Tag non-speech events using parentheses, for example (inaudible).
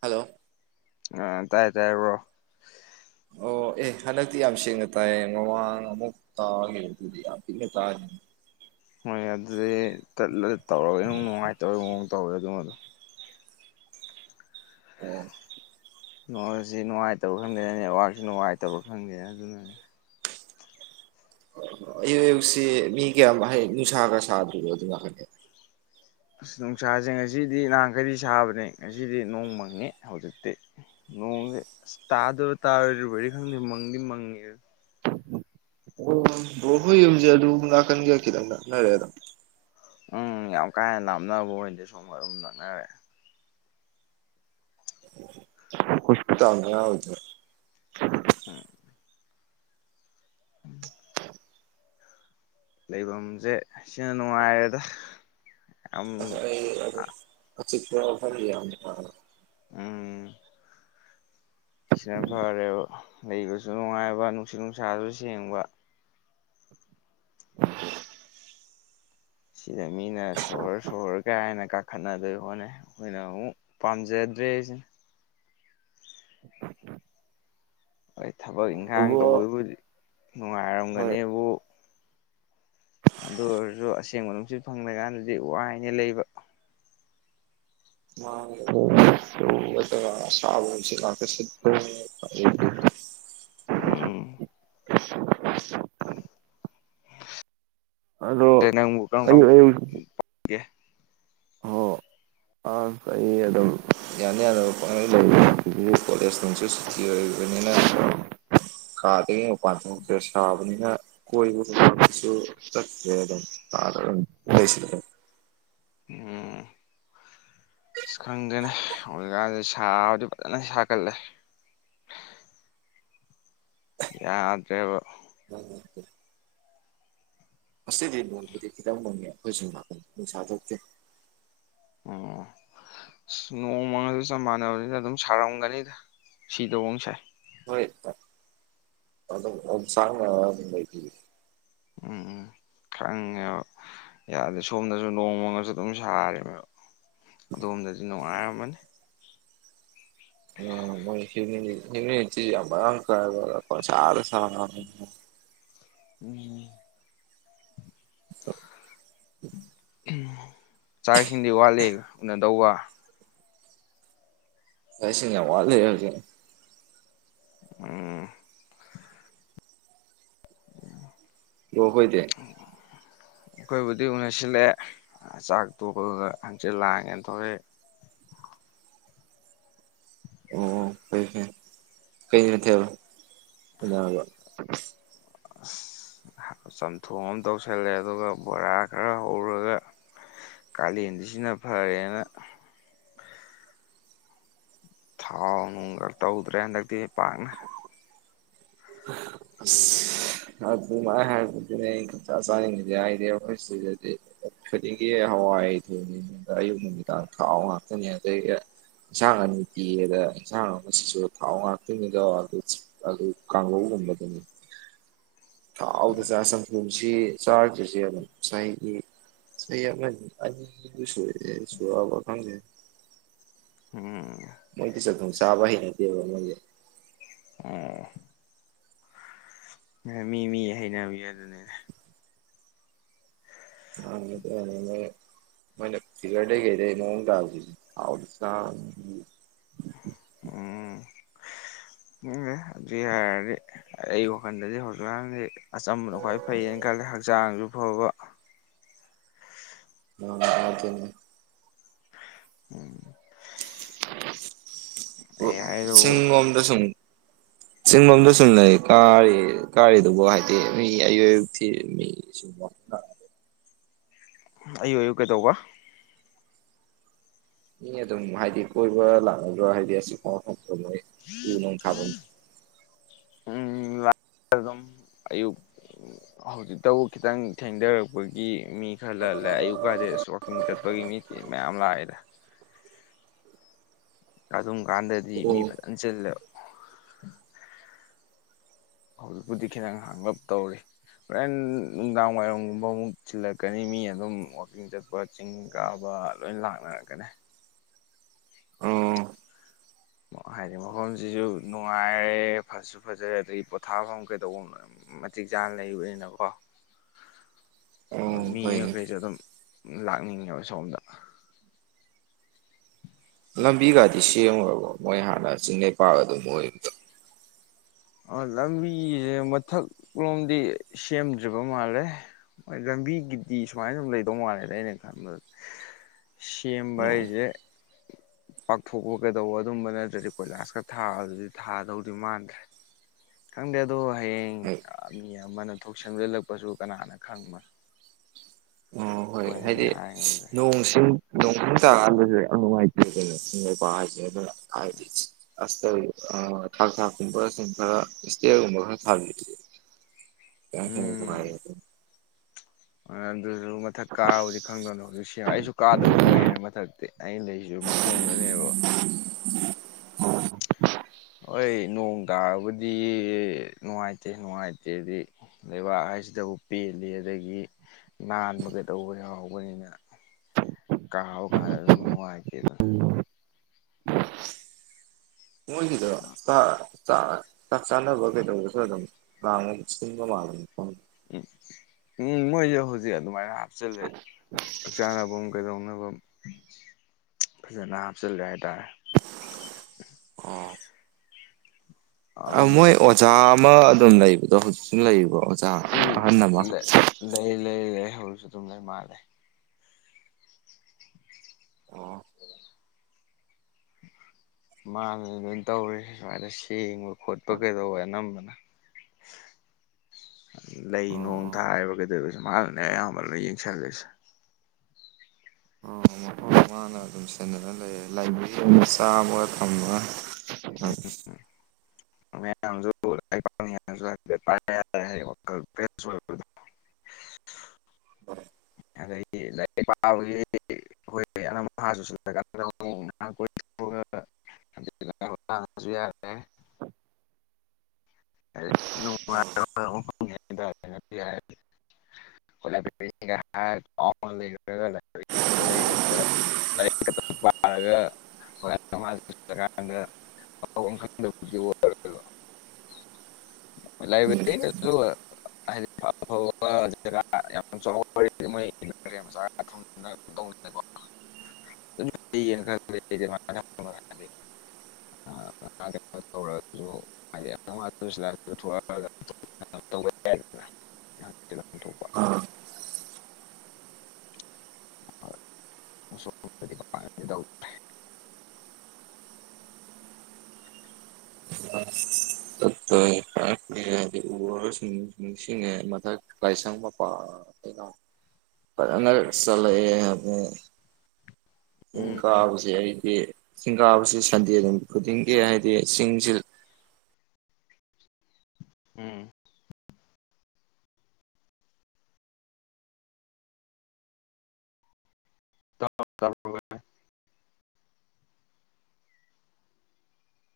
Hello ꯑ ꯇꯥꯏꯌꯦ ꯇꯥꯏꯌꯦꯔ꯭ꯔꯣ ꯑꯣ ꯑꯦ ꯍꯟꯗꯛꯇꯤ ꯌꯥꯝ ꯁꯦꯡꯅ ꯇꯥꯏꯌꯦ ꯃꯋꯥꯥꯡ ꯑꯃꯨꯛ ꯇꯥꯉꯦꯗꯤ ꯇꯥꯥꯡ ꯍꯣꯏ ꯑꯗꯨꯗꯤ ꯆꯠꯂ ꯇꯧꯔꯒ ꯑꯃ ꯅꯨꯡꯉꯥꯏꯇꯕꯒꯤ ꯃꯑꯣꯡ ꯇꯧꯋꯦ ꯑꯗꯨꯃꯗꯣ ꯎꯝ ꯅꯣꯁꯤ ꯅꯨꯡꯉꯥꯏꯇꯕ ꯈꯪꯗꯦ ꯅꯦꯠꯋꯥꯔꯛꯁꯤ ꯅꯨꯡꯉꯥꯏꯇꯕ ꯈꯪꯗꯦ ꯑꯗꯨꯅꯅꯦ ꯑꯌꯨꯛ ꯑꯌꯨꯛꯁꯤ ꯃꯤ ꯀꯌꯥꯝꯛꯩ ꯅꯨꯡꯁꯥꯒ ꯁꯥꯗ꯭ꯔꯤꯅꯣ ꯑꯗꯨ ꯉꯥꯛꯍꯟꯒꯦ ꯑꯁ ꯅꯨꯡꯁꯥꯁꯦ ꯉꯁꯤꯗꯤ ꯅꯍꯥꯟꯈꯔꯤ ꯁꯥꯕꯅꯦ ꯉꯁꯤꯗꯤ ꯅꯣꯡꯃꯪꯅꯤ ꯍꯧꯖꯤꯛꯇꯤ ꯅꯣꯡꯦ ꯑꯁ ꯇꯥꯗꯔꯣ ꯇꯥꯔꯣꯏꯗꯕꯗꯤ ꯈꯪꯗꯦ ꯃꯪꯗꯤ ꯃꯪꯉꯦ ꯑꯣ ꯑꯣ ꯍꯣꯏ ꯌꯨꯝꯁꯦ ꯑꯗꯨ ꯉꯥꯛꯀꯟꯒꯦ ꯈꯤꯇꯪ ꯅꯛꯅꯔꯦ ꯑꯗꯨꯝ ꯎꯝ ꯌꯥꯝ ꯀꯥ ꯍꯦꯟꯅ ꯂꯥꯞꯅꯕ ꯑꯣꯏꯅꯗꯤ ꯁꯣꯝ ꯑꯗꯨꯝ ꯅꯛꯅꯔꯦ ꯈꯨꯁ ꯆꯥꯎꯗ ꯎꯝ ꯎꯝ ꯂꯩꯐꯝꯁꯦ ꯁꯤꯅ ꯅꯨꯡꯉꯥꯏꯔꯦꯗ ꯌꯥꯝ ꯁ ꯑꯩ ꯆꯤꯄ꯭ꯔ ꯑꯣꯐꯔ ꯎꯝ ꯁꯤꯅ ꯐꯔꯦꯕ ꯂꯩꯕꯁꯨ ꯅꯨꯡꯉꯥꯏꯕ ꯅꯨꯡꯁꯤꯠ ꯅꯨꯡꯁꯥꯁꯨ ꯁꯦꯡꯕ (inaudible) ꯁꯤꯗ ꯃꯤꯅ ꯁꯣꯔ ꯁꯣꯔꯍꯣꯔ ꯀꯩ ꯍꯥꯏꯅ ꯀꯥꯈꯠꯅꯗꯣꯏ ꯍꯣꯠꯅꯩ ꯑꯩꯈꯣꯏꯅ ꯑꯃꯨꯛ ꯄꯥꯝꯖꯗ꯭ꯔꯦ ꯑꯩꯁꯦ ꯍꯣꯏ ꯊꯕꯛ ꯏꯪꯈꯥꯡ ꯕ꯭ꯔꯣ ꯇꯧꯕꯕꯨꯗꯤ ꯍꯣꯏ ꯅꯨꯡꯉꯥꯏꯔꯝꯒꯅꯦꯕꯨ ꯑꯗꯨ ꯑꯣꯏꯔꯁꯨ ꯑꯁꯦꯡꯕ ꯅꯨꯡꯁꯤꯠ ꯐꯪꯗꯀꯥꯟꯗꯗꯤ ꯋꯥꯏꯅꯦ ꯂꯩꯕ ꯑ ꯁꯥꯕꯁꯤ (unintelligible) ꯎꯝ ꯑꯗꯣ ꯅꯪꯪ ꯑꯌꯨꯛ ꯑꯌꯨꯛ (unintelligible) ꯑ ꯀꯩ ꯑꯗꯨꯝ ꯌꯥꯅꯤ ꯑꯔꯣ ꯄ ꯂꯩ ꯀꯂꯦꯁ ꯂ ꯁꯤꯇꯤ ꯑꯣꯏꯅꯤꯅ ꯈꯥꯗ ꯄ ꯐ ꯁꯥꯕꯅꯤꯅ ꯀꯣꯏꯕꯨꯁꯨ (inaudible) ꯑ ꯈꯪꯗꯦꯅ ꯍꯧꯖꯤꯛꯀꯥꯟꯁꯤꯦ ꯁꯥꯕꯨꯗꯤ ꯐꯖꯅ ꯁꯥꯒꯠꯂꯦ ꯌꯥꯗꯕ (inaudible) ꯑꯁꯤꯗꯤ ꯅꯣꯡꯕꯨꯗꯤ ꯈꯤꯇꯪ ꯅꯣꯡꯉꯦ ꯑꯩꯈꯣꯏꯁꯨ ꯅꯨꯡꯁꯥ ꯊꯣꯛꯇꯦ ꯑꯣꯝ ꯑꯁ ꯅꯣꯡꯃꯒ ꯑꯗꯨ ꯆꯞ ꯃꯥꯟꯅꯕꯅꯤꯅ ꯑꯗꯨꯝ ꯁꯥꯔꯝꯒꯅꯤꯗ ꯁꯤꯗꯑꯣꯡꯁꯦ ꯍꯣꯏ ꯑ ꯁꯥꯡ ꯑꯗꯨꯩ ꯎꯝ ꯈꯉꯣ ꯌꯥꯗꯦ ꯁꯣꯝꯗꯁꯨ ꯅꯣꯡꯃꯒꯁꯨ ꯑꯗꯨꯝ ꯁꯥꯔꯦ ꯑꯗꯣꯝꯗꯗꯤ ꯅꯨꯡꯉꯥꯏꯔꯝꯃꯅꯤ ꯑ ꯃ ꯍ ꯍꯤꯡ ꯌꯥꯝ ꯀ ꯆꯔ (inaudible) ꯆꯥꯛꯁꯤꯡꯗꯤ ꯋꯥꯠꯂꯤ ꯎꯅꯗꯧꯕ ꯑꯁꯤꯡ ꯌꯥꯝ ꯋꯥꯠꯂꯔꯒꯦ ꯎꯝ ꯌꯈꯣꯏꯗ ꯑꯩꯈꯣꯏꯕꯨꯗꯤ ꯎꯅꯁꯤꯜꯂꯛꯑꯦ ꯆꯥꯛ ꯇꯣꯛꯄꯒ ꯍꯪꯆꯤꯠ ꯂꯥꯡꯉꯦꯅ ꯊꯧꯔꯛꯏ ꯑꯣ ꯐꯩ ꯐꯩ ꯀꯩ ꯅꯠꯇꯦꯕ ꯑꯕ ꯑꯁ ꯆꯝꯊꯣꯡ ꯑꯃ ꯇꯧꯁꯜꯂꯦ ꯑꯗꯨꯒ ꯕꯣꯔꯥ ꯈꯔ ꯍꯧꯔꯒ ꯀꯥꯂꯦꯟꯁꯤꯁꯤꯅ ꯐꯔꯦꯅ ꯊꯥꯎ ꯅꯨꯡꯒ ꯇꯧꯗ꯭ꯔꯦ ꯍꯟꯗꯛꯇꯤ ꯄꯥꯛꯅ ꯑ ꯃꯥꯏ ꯍꯥꯏꯕꯗꯨꯅꯦ (unintelligible) ꯈꯨꯗꯤꯡꯒꯤ ꯍꯋꯥꯏ ꯊꯣꯏ ꯑꯌꯨꯛ ꯅꯨꯃꯤꯗꯥꯡ ꯊꯥꯎ ꯉꯥꯛꯇꯅꯦ ꯑꯗꯒꯤ--꯫ ꯏꯟꯁꯥꯡ ꯑꯅꯤ ꯄꯤꯕꯗ ꯏꯟꯁꯥꯡꯁꯤꯁꯨ ꯊꯥꯎ ꯉꯥꯛꯇꯣꯏꯅꯤꯗ ꯑꯗꯨ ꯀꯥꯡꯧꯕꯗꯅꯤ ꯊꯥꯎꯗ ꯆ ꯁꯪꯒꯝꯁꯤ ꯆꯥꯔꯗ꯭ꯔꯔꯤꯁꯦ ꯑꯗꯨꯝ ꯉꯁꯥꯏꯒꯤ ꯁ ꯌꯥꯝ ꯑꯁꯨ ꯁꯕ ꯊꯪꯖꯦ ꯎꯝ ꯃꯣꯏꯗꯤ ꯆꯥꯛꯊꯣꯡ ꯆꯥꯕ ꯍꯩꯅꯗꯦꯕ ꯃꯣꯏꯁꯦ ꯑꯦ ꯃꯤ ꯃꯤ ꯍꯩꯅꯕꯤ ꯑꯗꯨꯅꯤꯅꯦ ꯑꯅꯦ ꯃꯣꯏꯅꯦ ꯐꯤꯒꯔꯒꯦꯗꯦ ꯃꯣꯡꯡꯒꯥꯎꯗ ꯎꯝ ꯎꯝ ꯍꯥꯏꯗꯤ ꯑꯩ ꯋꯥꯈꯜꯗꯗꯤ ꯍꯧꯖꯤꯛꯀꯥꯟꯁꯦ ꯑꯆꯝꯕꯅ ꯈ꯭ꯋꯥꯏ ꯐꯩꯌꯦꯅ ꯈꯜꯂꯦ ꯍꯛꯆꯥꯡꯁꯨ ꯐꯕ ꯎ ꯎꯝ ꯑꯣ ꯑꯩ ꯍꯥꯏꯗꯨꯕꯨ ꯁꯤꯁꯤꯡꯒꯝꯗ ꯁꯤ ꯆꯤꯡꯂꯣꯝꯗ ꯁꯨꯝ ꯂꯩ ꯀꯥꯔꯤ ꯀꯥꯔꯤꯗꯨꯕꯨ ꯍꯥꯏꯗꯤ ꯃꯤ ꯑꯌꯨꯛ ꯑꯌꯨꯛ ꯊꯤ ꯃꯤ ꯁꯨꯝ ꯑꯌꯨ ꯑꯣꯏꯌꯨ ꯀꯩꯗꯧꯕ ꯃꯤ ꯑꯗꯨꯝ ꯍꯥꯏꯗꯤ ꯀꯣꯏꯕ ꯂꯥꯛꯅꯕ꯭ꯔꯥ ꯍꯥꯏꯗꯤ ꯑꯁꯤ ꯃꯣꯏ ꯎ ꯅꯨꯡ ꯊꯥꯕ ꯎ ꯑꯗꯨꯝ ꯑꯌꯨꯛ ꯍꯧꯖꯤꯛꯇꯕꯨ ꯈꯤꯇꯪ ꯊꯦꯡꯗꯔꯛꯄꯒꯤ ꯃꯤ ꯈꯔ ꯂꯜꯂꯦ ꯑꯌꯨꯛ ꯀꯗꯩ ꯑꯁ ꯋꯥꯛꯀꯤꯡ ꯆꯠꯄꯒꯤ ꯃꯤꯁꯤꯦ ꯃꯌꯥꯝ ꯂꯥꯛꯑꯦꯗ ꯑꯗꯨꯝ ꯀꯥꯟꯗꯗꯤ ꯃꯤ ꯑꯣ ꯐꯖꯅ ꯆꯜꯂꯦꯕ ꯍꯧꯖꯤꯛꯄꯨꯗꯤ ꯈꯤꯇꯪ ꯍꯥꯡꯂꯞ ꯇꯧꯔꯤ ꯍꯣꯔꯦꯟ ꯅꯨꯡꯗꯥꯡ ꯋꯥꯏꯔꯝꯒꯨꯝꯕ ꯑꯃꯨꯛ ꯁꯤꯤꯜꯂꯛꯀꯅꯤ ꯃꯤ ꯑꯗꯨꯝ ꯋꯥꯛꯀꯤꯡ ꯆꯠꯄ ꯆꯤꯡ ꯀꯥꯕ ꯂꯣꯏ ꯂꯥꯛꯅꯔꯛꯀꯅꯤ ꯑꯣ ꯍꯥꯏꯗꯤ ꯃꯐꯝꯁꯤꯁꯨ ꯅꯨꯡꯉꯥꯏꯔꯦ ꯐꯁꯨ ꯐꯖꯔꯦ ꯑꯗꯒꯤ ꯄꯣꯊꯥꯐꯝ ꯀꯩꯗꯧꯕꯅꯣꯏ ꯃꯇꯤꯛ ꯆꯥꯅ ꯂꯩꯕꯅꯤꯅꯀꯣ (unintelligible) ꯃꯤ ꯍꯣꯏꯅꯦ ꯃꯈꯈꯩꯁꯨꯦ ꯑꯗꯨꯝ ꯂꯥꯛꯅꯤꯡꯉꯦꯕ ꯁꯣꯝꯗ ꯂꯝꯕꯤꯒꯗꯤ ꯁꯦꯝꯉꯨꯔꯕꯣ ꯃꯣꯏ ꯍꯥꯟꯅ ꯆꯤꯡꯅꯦꯩꯄꯥꯒ ꯑꯗꯨꯝ ꯑꯣꯏꯕꯗꯣ ꯑ ꯂꯝꯕꯤꯁꯦ ꯃꯊꯛ ꯂꯣꯝꯗꯤ ꯁꯦꯝꯗ꯭ꯔꯤꯕ ꯃꯥꯜꯂꯦ ꯍꯣꯏ ꯂꯝꯕꯤꯒꯤꯗꯤ ꯁꯨꯃꯥꯏꯅ ꯁꯨꯝ ꯂꯩꯗꯧ ꯃꯥꯜꯂꯦꯗ ꯑꯩꯅ ꯈꯟꯕꯗ ꯁꯦꯝꯦꯝꯕ ꯑꯣ ꯑꯩꯖꯦ ꯄꯥꯛꯊꯣꯛꯄ ꯀꯩꯗꯧꯕ ꯑꯗꯨꯝꯕ ꯅꯠꯇ꯭ꯔꯗꯤ ꯀꯣꯏꯂꯥꯁꯀ ꯊꯥꯗꯨꯗꯤ ꯊꯥꯗꯧꯗꯤ ꯃꯥꯟꯗ꯭ꯔꯦ ꯈꯪꯗꯦ ꯑꯗꯣ ꯍꯌꯦꯡ ꯍꯣꯏ ꯃꯤ ꯑꯃꯅ ꯊꯣꯛꯁꯦꯝꯖꯤꯜꯂꯛꯄꯁꯨ ꯀꯅꯥꯅ ꯈꯪꯕ ꯑꯣ ꯍꯣꯏ ꯑꯩꯈꯣꯏꯅꯗꯤ ꯍꯥꯏꯗꯤ ꯍꯥꯏ ꯉꯝꯗ꯭ꯔꯦ ꯅꯣꯡꯁꯤꯡ ꯅꯣꯡ ꯈꯪ ꯇꯥꯔꯀꯥꯟꯗꯁꯨꯦ ꯌꯥꯝ ꯅꯨꯡꯉꯥꯏꯇꯦ ꯀꯩꯅꯣ ꯏꯄꯥꯛ ꯍꯥꯏꯁꯦ ꯑꯗꯨꯅ ꯍꯥꯏꯗꯤ ꯑꯁꯇ ꯊꯥꯛ ꯊꯥꯛꯀꯨꯝꯕꯁꯤꯡ ꯈꯔ ꯏꯁꯇꯤꯌꯔꯒꯨꯝꯕ ꯈꯔ ꯊꯕꯤ--꯫ (unintelligible) ꯑ ꯑꯗꯨꯁꯨ ꯃꯊꯛ ꯀꯥ (inaudible) ꯈꯪꯗꯦꯅꯦ ꯍꯧꯖꯤꯛ ꯁꯦ ꯑꯩꯁꯨ ꯀꯥꯗꯕ ꯀꯨꯏꯔꯦꯅꯦ ꯃꯥꯊꯛꯇꯤ ꯑꯩ ꯂꯩꯔꯤꯁꯤꯁꯨ ꯃꯈꯣꯡꯗꯅꯦꯕ ꯍꯣꯏ ꯅꯣꯡ ꯇꯥꯔꯕꯨꯗꯤ ꯅꯨꯡꯉꯥꯏꯇꯦ ꯅꯨꯡꯉꯥꯏꯇꯦꯗꯤ ꯂꯩꯕꯥꯛ ꯍꯥꯏꯁꯤꯗꯕꯨ ꯄꯦꯜꯂꯤ ꯑꯗꯒꯤ ꯅꯥꯟꯕ ꯀꯩꯗꯧꯕ ꯌꯥꯎꯕꯅꯤꯅ ꯫ ꯀꯥꯥꯡꯍꯧꯒ ꯍꯥꯏꯕꯗꯣ ꯑꯗꯨꯝ ꯅꯨꯡꯉꯥꯏꯇꯦꯗꯅ ꯃꯣꯢꯒꯤꯗ ꯑꯥ ꯆꯥ ꯆꯥ ꯆꯥꯛ ꯆꯥꯅꯕ ꯀꯩꯗꯧꯕꯗꯁꯨ ꯑꯗꯨꯝ ꯄ꯭ꯥꯂꯟ ꯁꯤꯟꯕ ꯃꯥꯜꯂꯅꯤ ꯈ ꯎꯝ ꯎꯝ ꯃꯣꯏꯁꯦ ꯍꯧꯖꯤꯛ ꯑꯗꯨꯃꯥꯏꯅ ꯍꯥꯞꯆꯤꯜꯂꯦ ꯆꯥꯛ ꯆꯥꯅꯐꯝ ꯀꯩꯗꯧꯅꯕ ꯐꯖꯅ ꯍꯥꯞꯆꯜꯂꯦ ꯍꯥꯏ ꯇꯥꯔꯦ ꯑꯣ ꯑꯗꯨꯝ ꯃꯣꯏ ꯑꯣꯖꯥ ꯑꯃ ꯑꯗꯨꯝ ꯂꯩꯕꯗꯣ ꯍꯧꯖꯤꯛꯁꯨ ꯂꯩꯔꯤꯕ ꯑꯣꯖꯥ ꯑꯍꯟ ꯑꯃ ꯂꯩ ꯂꯩ ꯂꯩ ꯍꯧꯖꯤꯛꯁꯨꯗꯝ ꯂꯩ ꯃꯥꯟꯂꯦ ꯑꯣ ꯃꯥꯅꯦ ꯂꯣꯏꯅ ꯇꯧꯔꯤ ꯁꯨꯃꯥꯏꯅ ꯁꯦꯡꯕ ꯈꯣꯠꯄ ꯀꯩꯗꯧꯕ ꯑꯅꯝꯕꯅ (unintelligible) ꯂꯩ ꯅꯣꯡ ꯑꯣ ꯊꯥꯔꯤꯕ ꯀꯩꯗꯧꯔꯤꯕ ꯃꯥꯅꯅꯦ ꯑꯌꯥꯝꯕꯅ ꯌꯦꯡꯁꯟꯂꯤꯁꯦ ꯎ ꯃꯐꯝ ꯑꯃꯥ ꯐꯥꯅ ꯑꯗꯨꯝ ꯂꯣꯏꯁꯤꯟꯗꯅꯥ ꯂꯩꯌ ꯂꯥꯏꯕꯔ꯭ꯤ ꯃꯆꯥ ꯑꯃ ꯊꯝꯃꯒꯥ꯫ ꯍꯣꯢ ꯃꯥꯌꯝ ꯁꯨ ꯂꯥꯢꯔꯤꯛ ꯍꯣꯢ ꯑꯗꯒꯤ ꯂꯥꯢꯔꯤꯛ ꯄꯥꯕꯒꯤ ꯍꯣꯏ (unintelligible) (unintelligible) (unintelligible) (inaudible) (unintelligible) ꯛꯇ ꯂꯩꯔꯒ ꯂꯥꯏꯔꯤꯛ ꯈꯛꯇ ꯄꯥꯔꯒ--꯫ ꯍꯣꯏ (unintelligible) (inaudible) ꯂꯥꯏꯕ꯭ꯔꯦꯔꯤꯗꯁꯨ ꯍꯥꯏꯗꯤꯀꯣ ꯃꯣꯏ (inaudible) ꯇꯧꯅꯀꯣ ꯑꯩꯅ ꯈꯜꯂꯦ ꯑꯗꯨꯃꯥꯏꯅ ꯍꯥꯏꯗꯤ ꯀꯩꯅꯣ ꯇꯧꯔꯒꯁꯨ (unintelligible) ꯇꯧꯕ (unintelligible) ꯑ (unintelligible) (inaudible) ꯂꯥꯏꯁꯪꯄꯄꯥ ꯑꯩꯅꯥ ꯐꯖꯅꯔꯛ ꯆꯠꯂꯛꯑ‌ꯦ (unintelligible) ꯆꯤꯡ ꯎꯝ ꯀꯥꯕꯁꯤꯦ ꯑꯩꯗꯤ ꯆꯤꯡ ꯀꯥꯕꯁꯤ ꯁꯟꯗꯦ ꯅꯨꯃꯤꯠ ꯈꯨꯗꯤꯡꯒꯤ ꯍꯥꯏꯗꯤ ꯆꯤꯡꯁꯤ ꯎꯝ ꯇꯥꯕꯔꯦ ꯇꯥꯕꯔꯦ ꯚꯥꯢ